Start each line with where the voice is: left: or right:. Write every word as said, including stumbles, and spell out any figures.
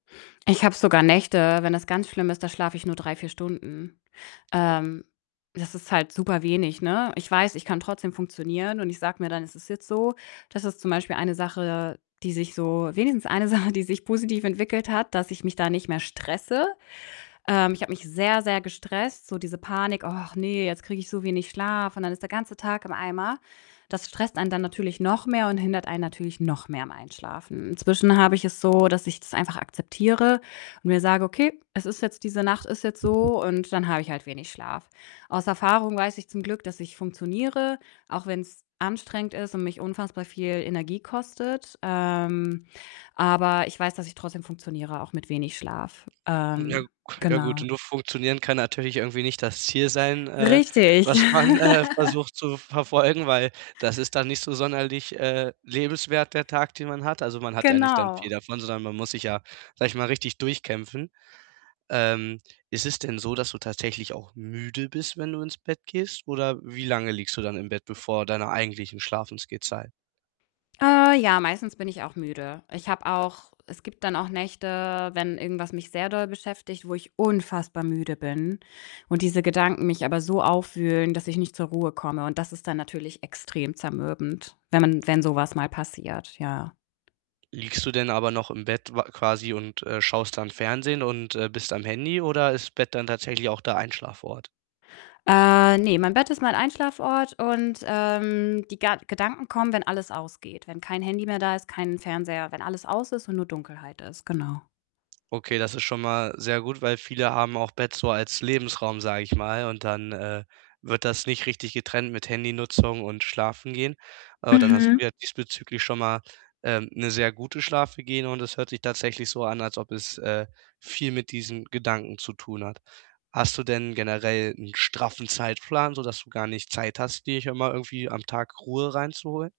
left: Ich habe sogar Nächte, wenn das ganz schlimm ist, da schlafe ich nur drei, vier Stunden.
right: [unintelligible]
left: Ähm, das ist halt superwenig, ne? Ich weiß, ich kann trotzdem funktionieren und ich sage mir dann: „Es ist jetzt so.“ Das ist zum Beispiel eine Sache, die sich so wenigstens eine Sache, die sich positiv entwickelt hat, dass ich mich da nicht mehr stresse. Ähm, ich habe mich sehr, sehr gestresst, so diese Panik: „Ach ne, jetzt kriege ich so wenig Schlaf, und dann ist der ganze Tag im Eimer.“ Das stresst einen dann natürlich noch mehr und hindert einen natürlich noch mehr am Einschlafen. Inzwischen habe ich es so, dass ich das einfach akzeptiere und mir sage: „Okay, es ist jetzt diese Nacht ist jetzt so, und dann habe ich halt wenig Schlaf.“ Aus Erfahrung weiß ich zum Glück, dass ich funktioniere, auch wenn's anstrengend ist und mich unfassbar viel Energie kostet. Ähm, aber ich weiß, dass ich trotzdem funktioniere, auch mit wenig Schlaf.
right: Ja k
left: Ähm,
right: ja, gut,
left: genau.
right: nur funktionieren kann natürlich irgendwie nicht das Ziel sein, äh,
left: Richtig.
right: was man, äh, versucht zu verfolgen, weil das ist dann nicht so sonderlich, äh, lebenswert, der Tag, den man hat. Also, man hat ja nicht dann viel
left: Genau.
right: davon, sondern man muss sich ja, sage ich mal, richtig durchkämpfen. Ähm, ist es denn so, dass du tatsächlich auch müde bist, wenn du ins Bett gehst oder wie lange liegst du dann im Bett, bevor deiner eigentlichen Schlafensgehzeit?
left: Äh, ja, meistens bin ich auch müde. Ich habe auch es gibt dann auch Nächte, wenn irgendwas mich sehr doll beschäftigt, wo ich unfassbar müde bin und diese Gedanken mich aber so aufwühlen, dass ich nicht zur Ruhe komme, und das ist dann natürlich extrem zermürbend, wenn man wenn so was mal passiert, ja.
right: Liegst du denn aber noch im Bett wa quasi und, äh, schaust dann Fernsehen und, äh, bist am Handy oder ist Bett dann tatsächlich auch der Einschlafort?
left: Äh, ne, mein Bett ist mal ein Einschlaf-Ort und, ähm, die Ga Gedanken kommen, wenn alles ausgeht. Wenn kein Handy mehr da ist, kein Fernseher, wenn alles aus ist und nur Dunkelheit ist, genau.
right: Okay, das ist schon mal sehr gut, weil viele haben auch Bett so als Lebensraum, sage ich mal, und dann, äh, wird das nicht richtig getrennt mit Handy-Nutzung und Schlafengehen. Aber dann hast du
left: Mhm.
right: ja diesbezüglich schon mal, ähm, 'ne sehr gute Schlafhygiene und es hört sich tatsächlich so an, als ob es, äh, viel mit diesen Gedanken zu tun hat. Hast du denn generell 'n straffen Zeitplan, sodass du gar nicht Zeit hast, dir schon mal irgendwie am Tag Ruhe reinzuholen?